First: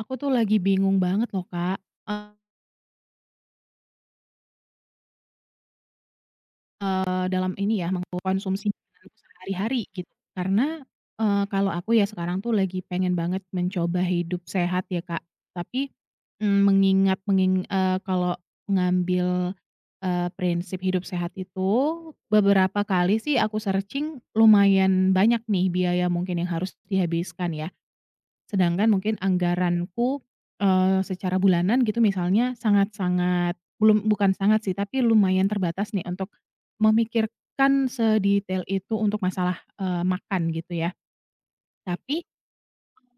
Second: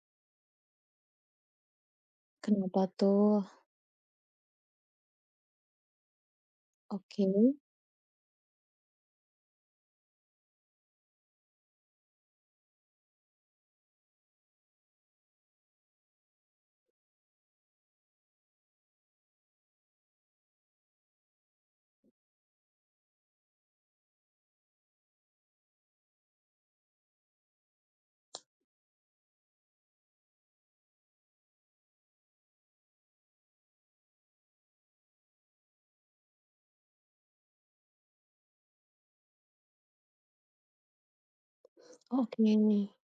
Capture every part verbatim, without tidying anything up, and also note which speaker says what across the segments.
Speaker 1: Aku tuh lagi bingung banget loh Kak,
Speaker 2: Kenapa tuh?
Speaker 1: eee,
Speaker 2: Oke.
Speaker 1: dalam ini ya mengkonsumsi makananku sehari-hari gitu. Karena, eee, kalau aku ya sekarang tuh lagi pengen banget mencoba hidup sehat ya Kak, tapi, mmm, mengingat menging eee, kalau ngambil, eee, prinsip hidup sehat itu beberapa kali sih aku searching lumayan banyak nih biaya mungkin yang harus dihabiskan ya. Sedangkan mungkin anggaranku, eee, secara bulanan gitu misalnya sangat-sangat belum bukan sangat sih, tapi lumayan terbatas nih untuk memikirkan sedetail itu untuk masalah, eee, makan gitu ya.
Speaker 2: Oh,
Speaker 1: Tapi
Speaker 2: oke.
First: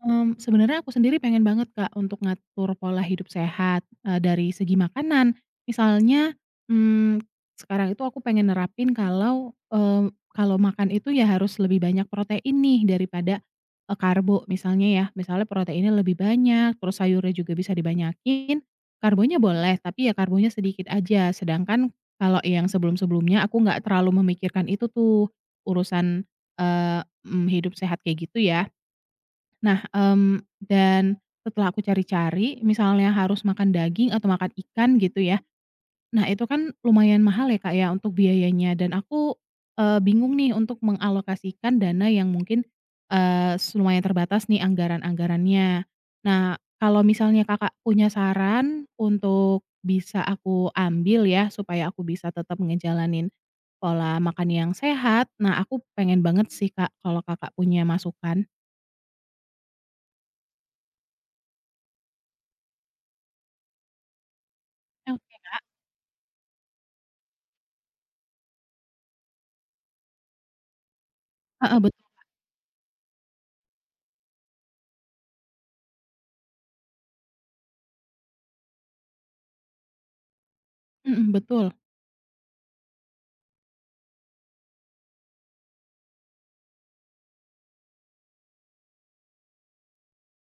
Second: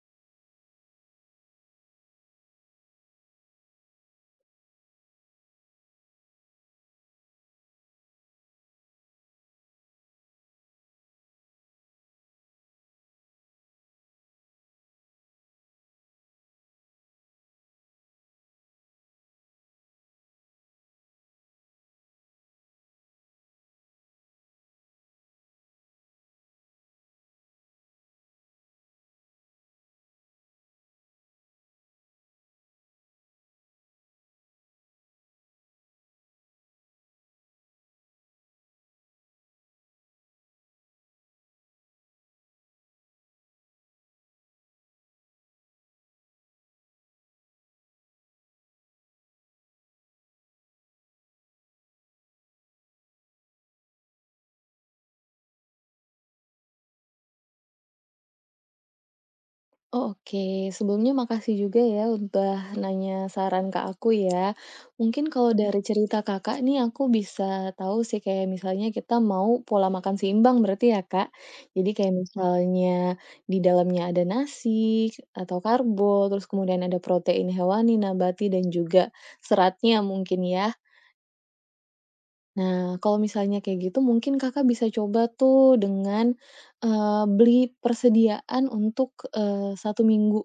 Speaker 1: Mmm, sebenarnya aku sendiri pengen banget, Kak, untuk ngatur pola hidup sehat, eee, dari segi makanan. Misalnya, mmm, sekarang itu aku pengen nerapin kalau, eee, kalau makan itu ya harus lebih banyak protein nih daripada, eee, karbo misalnya ya. Misalnya proteinnya lebih banyak, terus sayurnya juga bisa dibanyakin, karbonya boleh, tapi ya karbonya sedikit aja. Sedangkan kalau yang sebelum-sebelumnya aku nggak terlalu memikirkan itu tuh, urusan, eee, mmm, hidup sehat kayak gitu ya. Nah, mmm, dan setelah aku cari-cari, misalnya harus makan daging atau makan ikan gitu ya. Nah, itu kan lumayan mahal ya, Kak, ya, untuk biayanya dan aku, eee, bingung nih untuk mengalokasikan dana yang mungkin, eee, lumayan terbatas nih anggaran-anggarannya. Nah, kalau misalnya Kakak punya saran untuk bisa aku ambil ya, supaya aku bisa tetap ngejalanin pola makan yang sehat, nah aku pengen banget sih, Kak, kalau Kakak punya masukan.
Speaker 2: Oh, oke. Sebelumnya makasih juga ya udah nanya saran ke aku ya. Mungkin
Speaker 1: Oke.
Speaker 2: kalau dari cerita Kakak nih aku bisa tahu sih kayak misalnya kita mau pola makan seimbang berarti ya, Kak?
Speaker 1: Heeh.
Speaker 2: Jadi kayak misalnya di dalamnya ada nasi atau karbo, terus kemudian ada protein hewani, nabati, dan juga seratnya mungkin ya.
Speaker 1: Mhm, betul.
Speaker 2: Nah, kalau misalnya kayak gitu mungkin Kakak bisa coba tuh dengan, eee, beli persediaan untuk, eee, satu minggu.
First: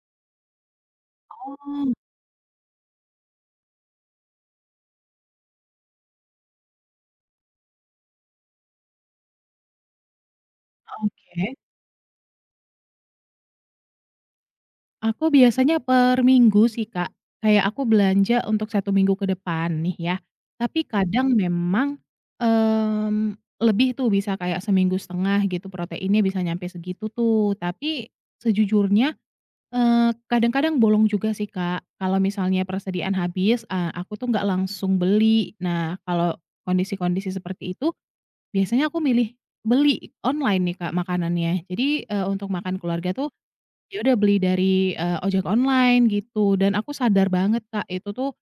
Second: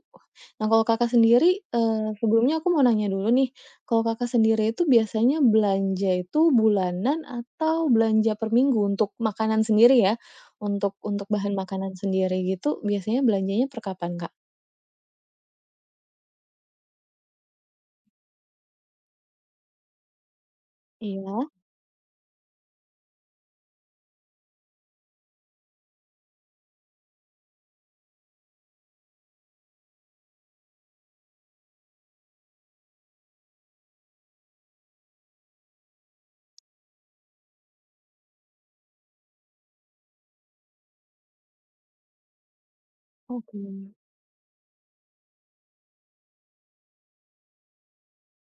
Speaker 2: Nah, kalau Kakak sendiri,
Speaker 1: Oh,
Speaker 2: eee, sebelumnya aku mau nanya dulu nih, kalau Kakak sendiri itu biasanya belanja itu bulanan atau belanja per minggu untuk makanan sendiri ya? Untuk untuk bahan
Speaker 1: oke.
Speaker 2: makanan sendiri gitu biasanya belanjanya per kapan, Kak?
Speaker 1: Aku biasanya per minggu sih, Kak. Kayak aku belanja untuk satu minggu ke depan nih ya, tapi kadang
Speaker 2: Iya.
Speaker 1: memang, mmm, lebih tuh bisa kayak seminggu setengah gitu proteinnya bisa nyampe segitu tuh. Tapi sejujurnya, eee, kadang-kadang bolong juga sih, Kak. Kalau misalnya persediaan habis, eee, aku tuh nggak langsung beli. Nah, kalau kondisi-kondisi seperti itu, biasanya aku milih beli online nih, Kak, makanannya. Jadi, eee, untuk makan keluarga tuh,
Speaker 2: Oke.
Speaker 1: ya udah beli dari, eee, ojek online gitu dan aku sadar banget, Kak, itu tuh,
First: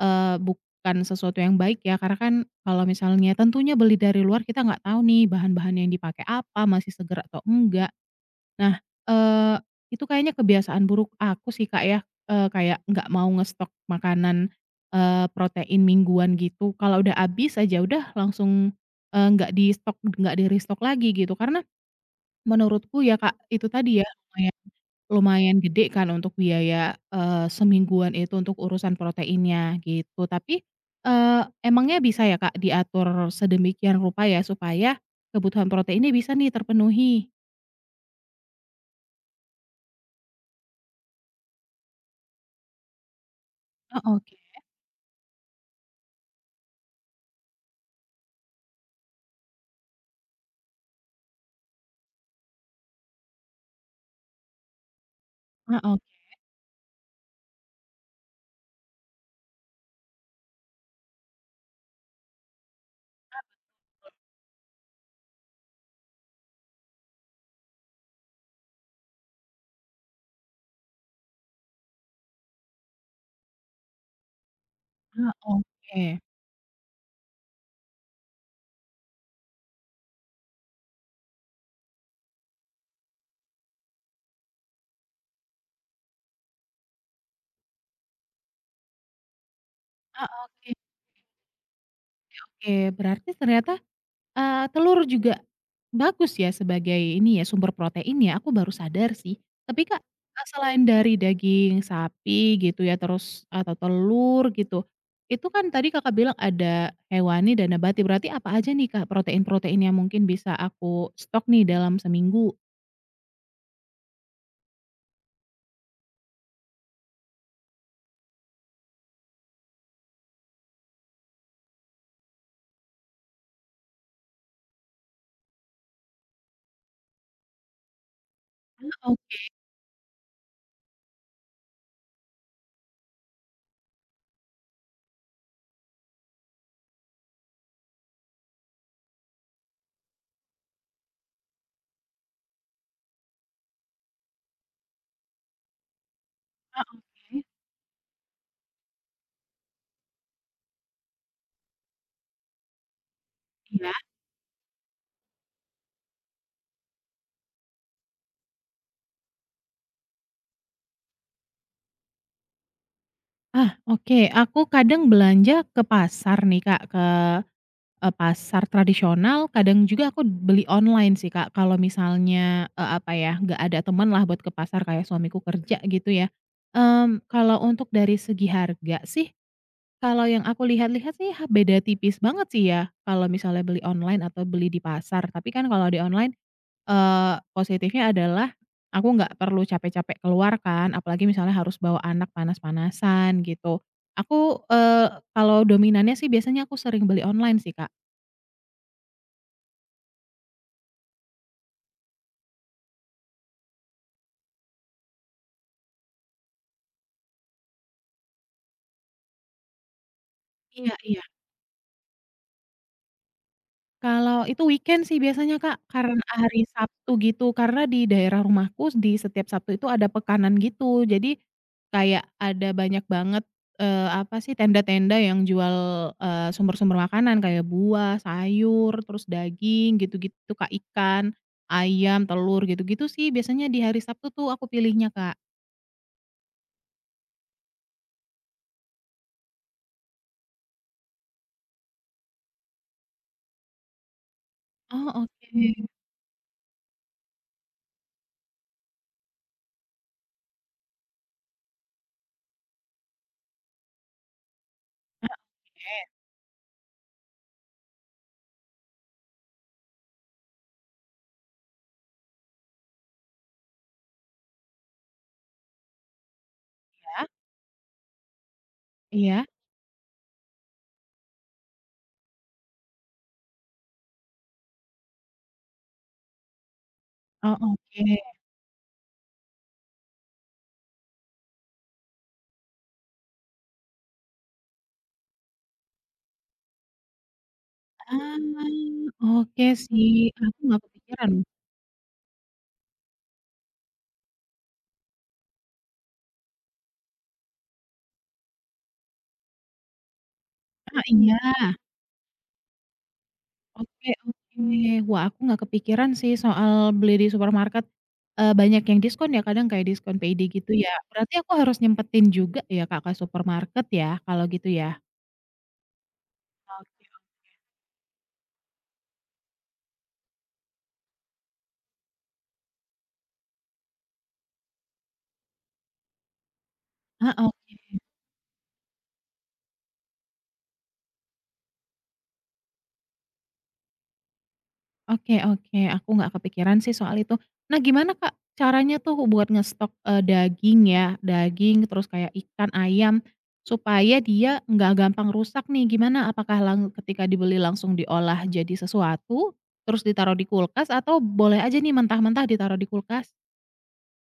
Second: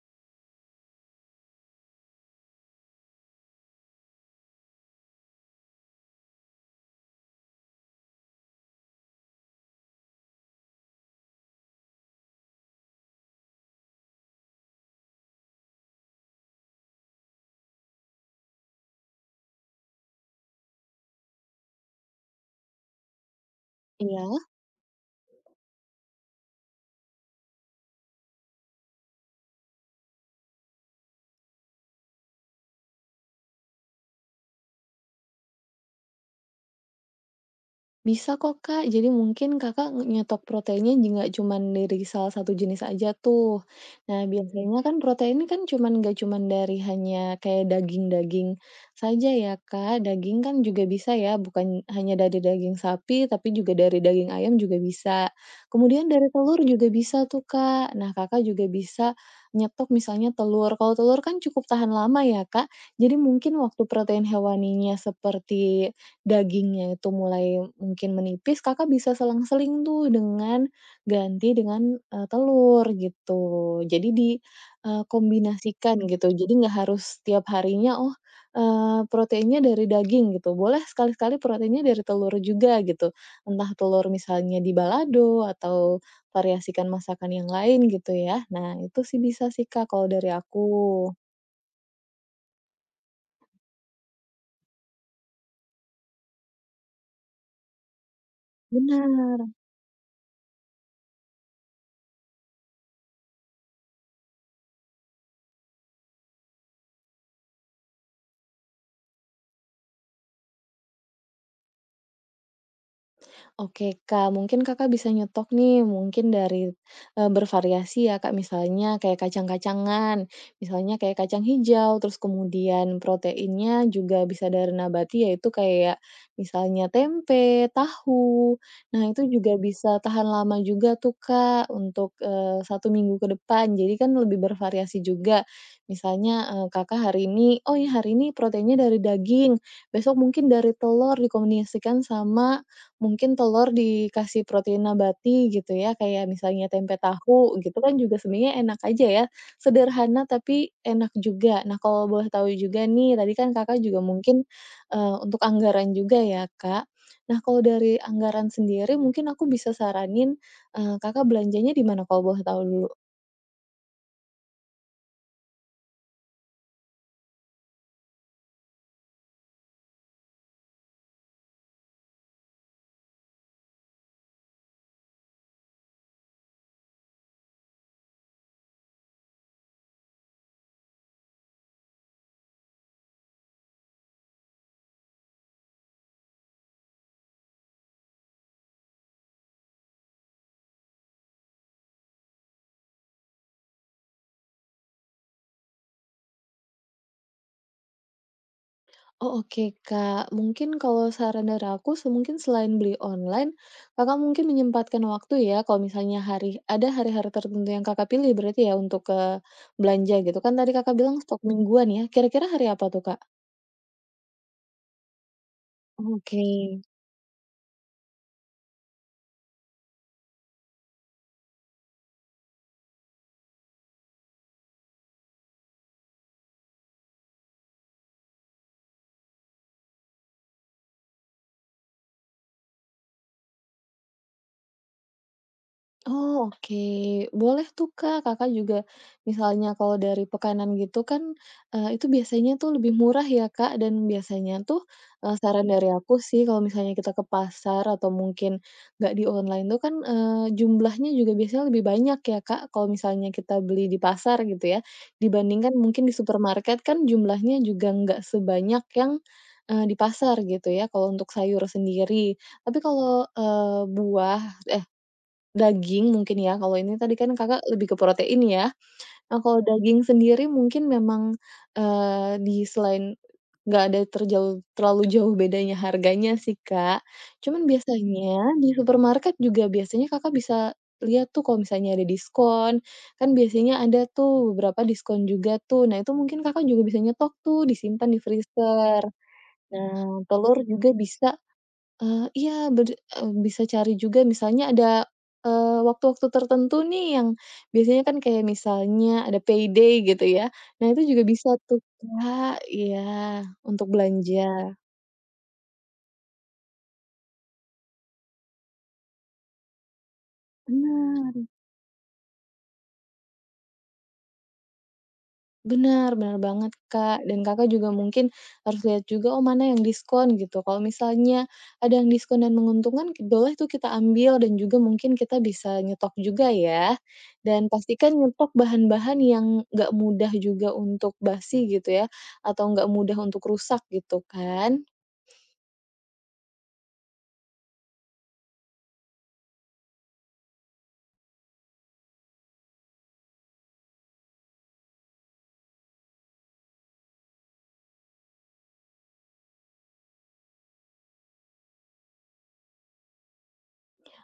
Speaker 1: eee, bukan sesuatu yang baik ya karena kan kalau misalnya tentunya beli dari luar kita nggak tahu nih bahan-bahan yang dipakai apa, masih seger atau enggak. Nah, eee, itu kayaknya kebiasaan buruk aku sih, Kak, ya, eee, kayak nggak mau ngestok makanan, eee, protein mingguan gitu. Kalau udah habis aja udah langsung, eee, nggak di-stok nggak di-restock lagi gitu. Karena menurutku ya, Kak, itu tadi ya
Speaker 2: Iya.
Speaker 1: lumayan lumayan gede kan untuk biaya, eee, semingguan itu untuk urusan proteinnya gitu. Tapi, eee, emangnya bisa ya, Kak, diatur sedemikian rupa ya supaya kebutuhan proteinnya bisa nih terpenuhi?
Speaker 2: Bisa kok, Kak. Jadi mungkin Kakak nge nyetok proteinnya j- nggak cuman dari salah satu jenis aja tuh.
Speaker 1: Oh,
Speaker 2: Nah, Mhm.
Speaker 1: oke.
Speaker 2: Biasanya kan protein ini kan cuman nggak cuman dari hanya kayak daging-daging saja ya, Kak. Daging kan juga bisa ya, bukan hanya dari daging sapi, tapi juga dari daging ayam juga bisa.
Speaker 1: Heeh.
Speaker 2: Kemudian dari telur juga bisa tuh, Kak. Nah, Kakak juga bisa nyetok misalnya telur. Kalau telur kan cukup tahan lama ya, Kak. Jadi mungkin waktu protein hewaninya seperti dagingnya itu mulai mungkin menipis, Kakak bisa selang-seling tuh dengan ganti dengan, eee, telur gitu. Jadi
Speaker 1: Ah,
Speaker 2: dikombinasikan
Speaker 1: oke.
Speaker 2: gitu, jadi nggak harus tiap harinya, oh, eee, proteinnya dari daging gitu, boleh sekali-sekali proteinnya dari telur juga gitu. Entah telur misalnya di balado atau variasikan masakan yang lain gitu ya. Nah itu sih bisa sih Kak kalau
Speaker 1: Ah,
Speaker 2: dari aku.
Speaker 1: oke oke oke. Berarti ternyata, eee, telur juga bagus ya sebagai ini ya, sumber protein ya, aku baru sadar sih.
Speaker 2: Benar.
Speaker 1: Tapi Kak, eee, selain dari daging sapi gitu ya, terus atau telur gitu, itu kan tadi Kakak bilang ada hewani dan nabati, berarti apa aja nih Kak protein-protein yang mungkin bisa aku stok nih dalam seminggu?
Speaker 2: Oke Kak, mungkin Kakak bisa nyetok nih, mungkin dari, eee, bervariasi ya Kak, misalnya kayak kacang-kacangan, misalnya kayak kacang hijau, terus kemudian proteinnya juga bisa dari nabati, yaitu kayak misalnya tempe, tahu. Nah,
Speaker 1: Ah,
Speaker 2: itu
Speaker 1: ok,
Speaker 2: juga bisa tahan lama juga tuh Kak, untuk, eee, satu minggu ke depan, jadi kan lebih bervariasi juga. Misalnya, eee, Kakak hari ini, "Oh ya hari ini proteinnya dari daging," besok mungkin dari telur dikombinasikan sama mungkin telur dikasih protein nabati gitu ya, kayak misalnya
Speaker 1: ah,
Speaker 2: tempe
Speaker 1: oke.
Speaker 2: tahu gitu kan juga sebenarnya enak aja ya, sederhana tapi enak juga. Nah kalau boleh tahu juga nih, tadi kan Kakak
Speaker 1: Iya.
Speaker 2: juga mungkin, eee, untuk anggaran juga ya Kak. Nah kalau dari anggaran sendiri mungkin aku bisa saranin, eee, Kakak belanjanya di mana kalau boleh tahu dulu?
Speaker 1: Ah, oke, aku kadang belanja ke pasar nih Kak, ke eee, pasar tradisional, kadang juga aku beli online sih, Kak. Kalau misalnya, eee, apa ya, nggak ada teman lah buat ke pasar kayak suamiku kerja gitu ya. Mmm, kalau untuk dari segi harga sih, kalau yang aku lihat-lihat sih ha beda tipis banget sih ya, kalau misalnya beli online atau beli di pasar. Tapi kan kalau di online, eee, positifnya adalah aku nggak perlu capek-capek keluar kan, apalagi misalnya harus bawa anak panas-panasan gitu. Aku, eee, kalau dominannya sih biasanya aku sering beli online sih, Kak.
Speaker 2: Oh, oke, Kak. Mungkin kalau saran dari aku se mungkin selain beli online, Kakak mungkin menyempatkan waktu ya kalau misalnya hari ada hari-hari tertentu yang Kakak pilih berarti ya untuk, ke belanja gitu kan tadi
Speaker 1: Iya,
Speaker 2: Kakak bilang
Speaker 1: iya.
Speaker 2: stok mingguan ya, kira-kira hari apa tuh, Kak?
Speaker 1: Kalau itu weekend sih biasanya, Kak, karena
Speaker 2: Oke.
Speaker 1: hari Sabtu gitu, karena di daerah rumahku di setiap Sabtu itu ada pekanan gitu. Jadi kayak ada banyak banget, eee, apa sih, tenda-tenda yang jual, eee, sumber-sumber makanan kayak buah, sayur, terus daging gitu-gitu, Kak, ikan, ayam, telur, gitu-gitu sih biasanya di hari Sabtu tuh aku pilihnya, Kak.
Speaker 2: Oh, oke. Boleh tuh, Kak. Kakak juga misalnya kalau dari Pekanan gitu kan, eee, itu biasanya tuh lebih murah ya, Kak, dan biasanya tuh,
Speaker 1: Oh,
Speaker 2: eee, saran
Speaker 1: oke.
Speaker 2: dari aku sih kalau misalnya kita ke pasar atau mungkin nggak di online tuh kan, eee, jumlahnya juga biasanya lebih banyak ya, Kak, kalau misalnya kita beli di pasar gitu ya, dibandingkan mungkin di
Speaker 1: Oke,
Speaker 2: supermarket kan jumlahnya juga nggak sebanyak yang, eee, di pasar gitu ya, kalau untuk sayur sendiri. Tapi kalau, eee, buah eh, daging mungkin ya, kalau ini tadi
Speaker 1: ya.
Speaker 2: kan Kakak lebih ke protein ya. Nah,
Speaker 1: Iya.
Speaker 2: kalau daging sendiri mungkin memang, eee, di selain nggak ada terjauh terlalu jauh bedanya harganya sih, Kak.
Speaker 1: Oh,
Speaker 2: Cuman
Speaker 1: oke.
Speaker 2: biasanya di supermarket juga biasanya Kakak bisa lihat tuh kalau misalnya ada diskon, kan biasanya ada tuh beberapa diskon juga tuh. Nah, itu mungkin Kakak juga bisa nyetok tuh, disimpan di
Speaker 1: Ah,
Speaker 2: freezer.
Speaker 1: oke sih.
Speaker 2: Nah, telur
Speaker 1: Aku nggak
Speaker 2: juga
Speaker 1: kepikiran.
Speaker 2: bisa. Eee, iya bed eee, bisa cari juga misalnya ada, eee, waktu-waktu tertentu nih yang biasanya kan kayak misalnya ada payday gitu ya. Nah
Speaker 1: Ah,
Speaker 2: itu juga
Speaker 1: iya.
Speaker 2: bisa tuh Kak iya, untuk
Speaker 1: Oke, oke.
Speaker 2: belanja.
Speaker 1: Wah, aku nggak kepikiran sih soal beli di supermarket, eee, banyak yang diskon ya, kadang kayak diskon payday gitu ya. Berarti
Speaker 2: Bener.
Speaker 1: aku harus nyempetin juga ya, Kak, ke supermarket ya, kalau gitu ya?
Speaker 2: Benar benar banget, Kak,
Speaker 1: Oke.
Speaker 2: dan Kakak juga mungkin harus lihat juga, oh, mana yang diskon gitu. Kalau misalnya ada yang diskon dan menguntungkan, boleh tuh kita ambil dan juga mungkin kita bisa nyetok juga ya.
Speaker 1: Heeh.
Speaker 2: Dan pastikan nyetok bahan-bahan yang nggak mudah juga untuk basi gitu ya, atau nggak mudah untuk rusak gitu kan.
Speaker 1: Oke, oke, aku nggak kepikiran sih soal itu. Nah gimana Kak, caranya tuh buat ngestok, eee, daging ya, daging terus kayak ikan, ayam, supaya dia nggak gampang rusak nih, gimana? Apakah lang ketika dibeli langsung diolah jadi sesuatu, terus ditaruh di kulkas atau boleh aja nih mentah-mentah ditaruh di kulkas?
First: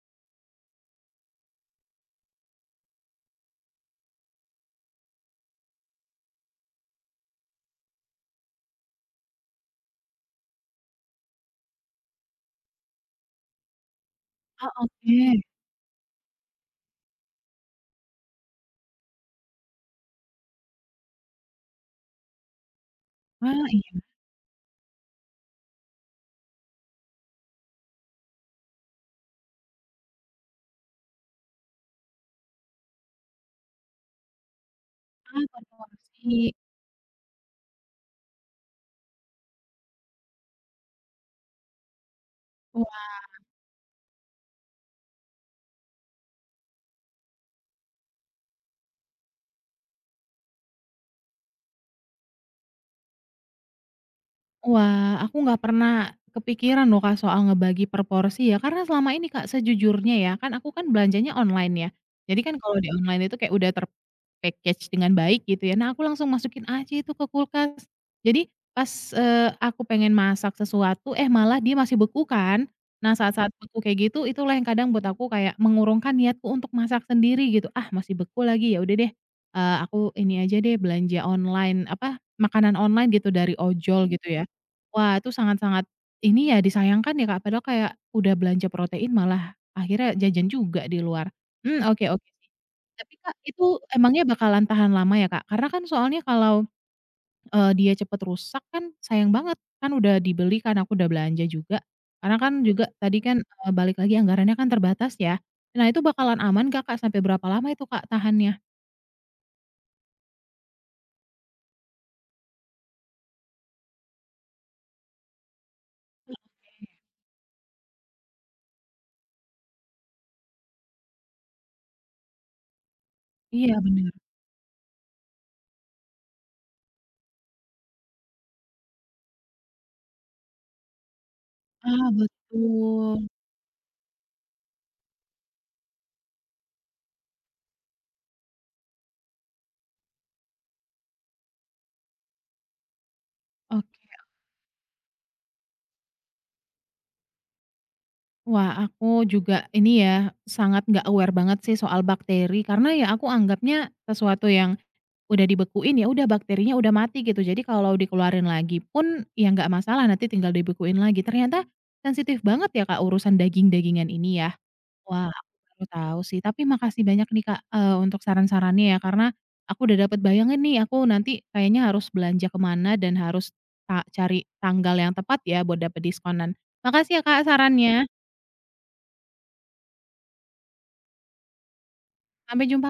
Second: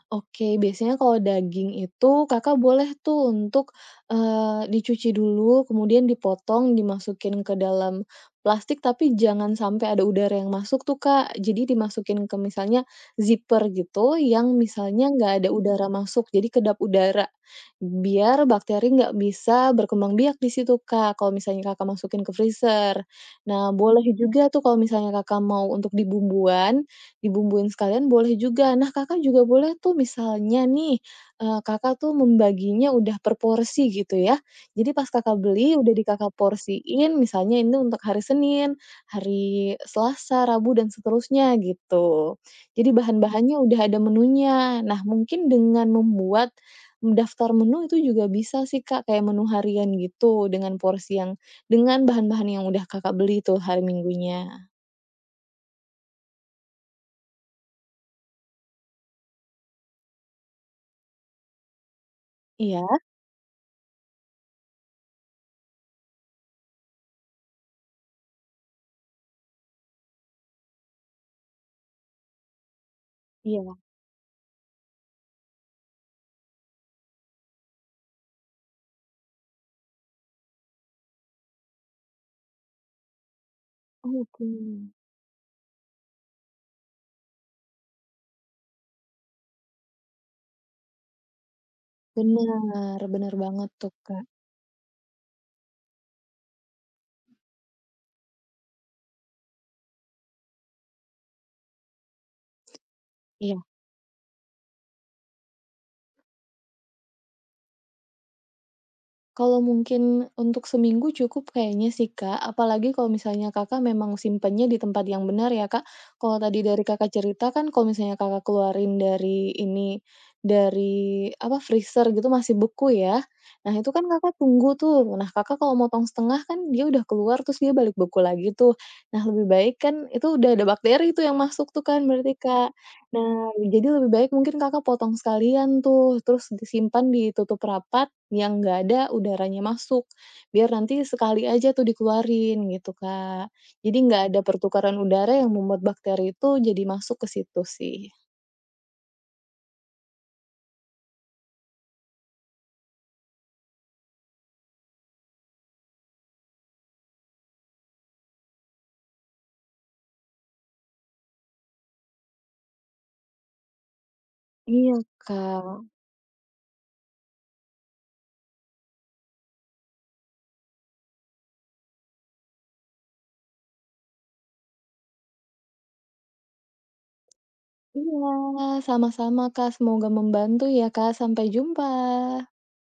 Speaker 2: Oke, biasanya kalau daging itu Kakak boleh tuh untuk, eee, dicuci dulu, kemudian dipotong, dimasukin ke dalam plastik, tapi jangan sampai ada udara yang masuk tuh, Kak. Jadi dimasukin ke misalnya zipper gitu, yang
Speaker 1: Ah,
Speaker 2: misalnya
Speaker 1: oke.
Speaker 2: nggak ada udara masuk, jadi kedap udara. Biar bakteri nggak bisa berkembang biak di situ, Kak, kalau misalnya Kakak masukin ke freezer.
Speaker 1: Ah,
Speaker 2: Nah,
Speaker 1: iya,
Speaker 2: boleh juga tuh kalau misalnya Kakak mau untuk dibumbuan. Dibumbuin sekalian boleh juga. Nah, Kakak juga boleh tuh misalnya nih, eee, Kakak tuh membaginya udah per porsi gitu ya. Jadi pas Kakak beli udah di Kakak
Speaker 1: konsumsi.
Speaker 2: porsiin, misalnya ini untuk hari Senin, hari Selasa, Rabu, dan seterusnya gitu. Jadi bahan-bahannya udah ada menunya. Nah, mungkin dengan membuat daftar menu itu juga bisa sih, Kak, kayak menu harian gitu dengan porsi yang dengan bahan-bahan yang udah Kakak beli tuh hari Minggunya.
Speaker 1: Wah, aku nggak pernah kepikiran loh, Kak, soal ngebagi per porsi ya, karena selama ini, Kak, sejujurnya ya, kan aku kan belanjanya online ya. Jadi kan kalau di
Speaker 2: Iya?
Speaker 1: online itu kayak udah terpackage dengan baik gitu ya. Nah, aku langsung masukin aja itu ke kulkas. Jadi pas, eee, aku pengen masak sesuatu, eh, malah dia masih beku kan. Nah, saat-saat
Speaker 2: Iya,
Speaker 1: beku kayak gitu, itulah yang kadang buat aku kayak mengurungkan niatku untuk masak sendiri gitu. "Ah, masih beku lagi, ya udah deh, eee, aku ini aja deh belanja online," apa, makanan online gitu dari ojol gitu ya.
Speaker 2: oke.
Speaker 1: Wah, itu sangat-sangat ini ya, disayangkan ya, Kak, padahal kayak udah belanja protein malah akhirnya jajan juga di luar. Mmm, oke, oke sih.
Speaker 2: Bener
Speaker 1: Tapi,
Speaker 2: bener
Speaker 1: Kak, itu
Speaker 2: banget tuh,
Speaker 1: emangnya
Speaker 2: Kak.
Speaker 1: bakalan tahan lama ya, Kak? Karena kan soalnya kalau, eee, dia cepet rusak kan sayang banget, kan udah dibeli kan, aku udah belanja juga. Karena kan juga tadi kan,
Speaker 2: Iya,
Speaker 1: eee, balik lagi anggarannya kan terbatas ya. Nah, itu bakalan aman nggak, Kak? Sampai berapa lama itu, Kak, tahannya?
Speaker 2: kalau mungkin untuk seminggu cukup kayaknya sih, Kak. Apalagi kalau misalnya Kakak memang simpennya di tempat yang benar ya, Kak. Kalau tadi dari Kakak cerita kan kalau misalnya Kakak keluarin dari ini, dari apa, freezer gitu masih beku ya. Nah
Speaker 1: Iya,
Speaker 2: itu kan
Speaker 1: bener.
Speaker 2: Kakak tunggu tuh. Nah Kakak kalau motong setengah kan dia udah keluar terus dia balik beku lagi tuh. Nah lebih baik kan itu udah ada bakteri tuh yang masuk tuh kan
Speaker 1: Ah,
Speaker 2: berarti, Kak.
Speaker 1: betul.
Speaker 2: Nah jadi lebih baik mungkin Kakak potong sekalian tuh, terus disimpan ditutup rapat yang nggak ada udaranya masuk, biar nanti sekali aja tuh dikeluarin gitu, Kak. Jadi
Speaker 1: Oke.
Speaker 2: nggak ada pertukaran udara yang membuat bakteri itu jadi masuk ke situ sih.
Speaker 1: Wah, aku juga ini ya, sangat nggak aware banget sih soal bakteri, karena ya aku anggapnya sesuatu yang udah dibekuin, ya udah bakterinya udah mati gitu. Jadi kalau dikeluarin lagi pun ya nggak masalah, nanti tinggal dibekuin lagi. Ternyata sensitif banget ya, Kak, urusan daging-dagingan ini ya.
Speaker 2: Iya,
Speaker 1: Wah, aku
Speaker 2: Kak.
Speaker 1: baru tahu sih, tapi makasih banyak nih, Kak, eee, untuk saran-sarannya ya, karena aku udah dapat bayangan nih, aku nanti kayaknya harus belanja kemana dan harus ta cari tanggal yang tepat ya buat dapet diskonan. Makasih ya, Kak, sarannya.
Speaker 2: Iya, sama-sama, Kak. Semoga membantu ya, Kak. Sampai jumpa.
Speaker 1: Sampai jumpa.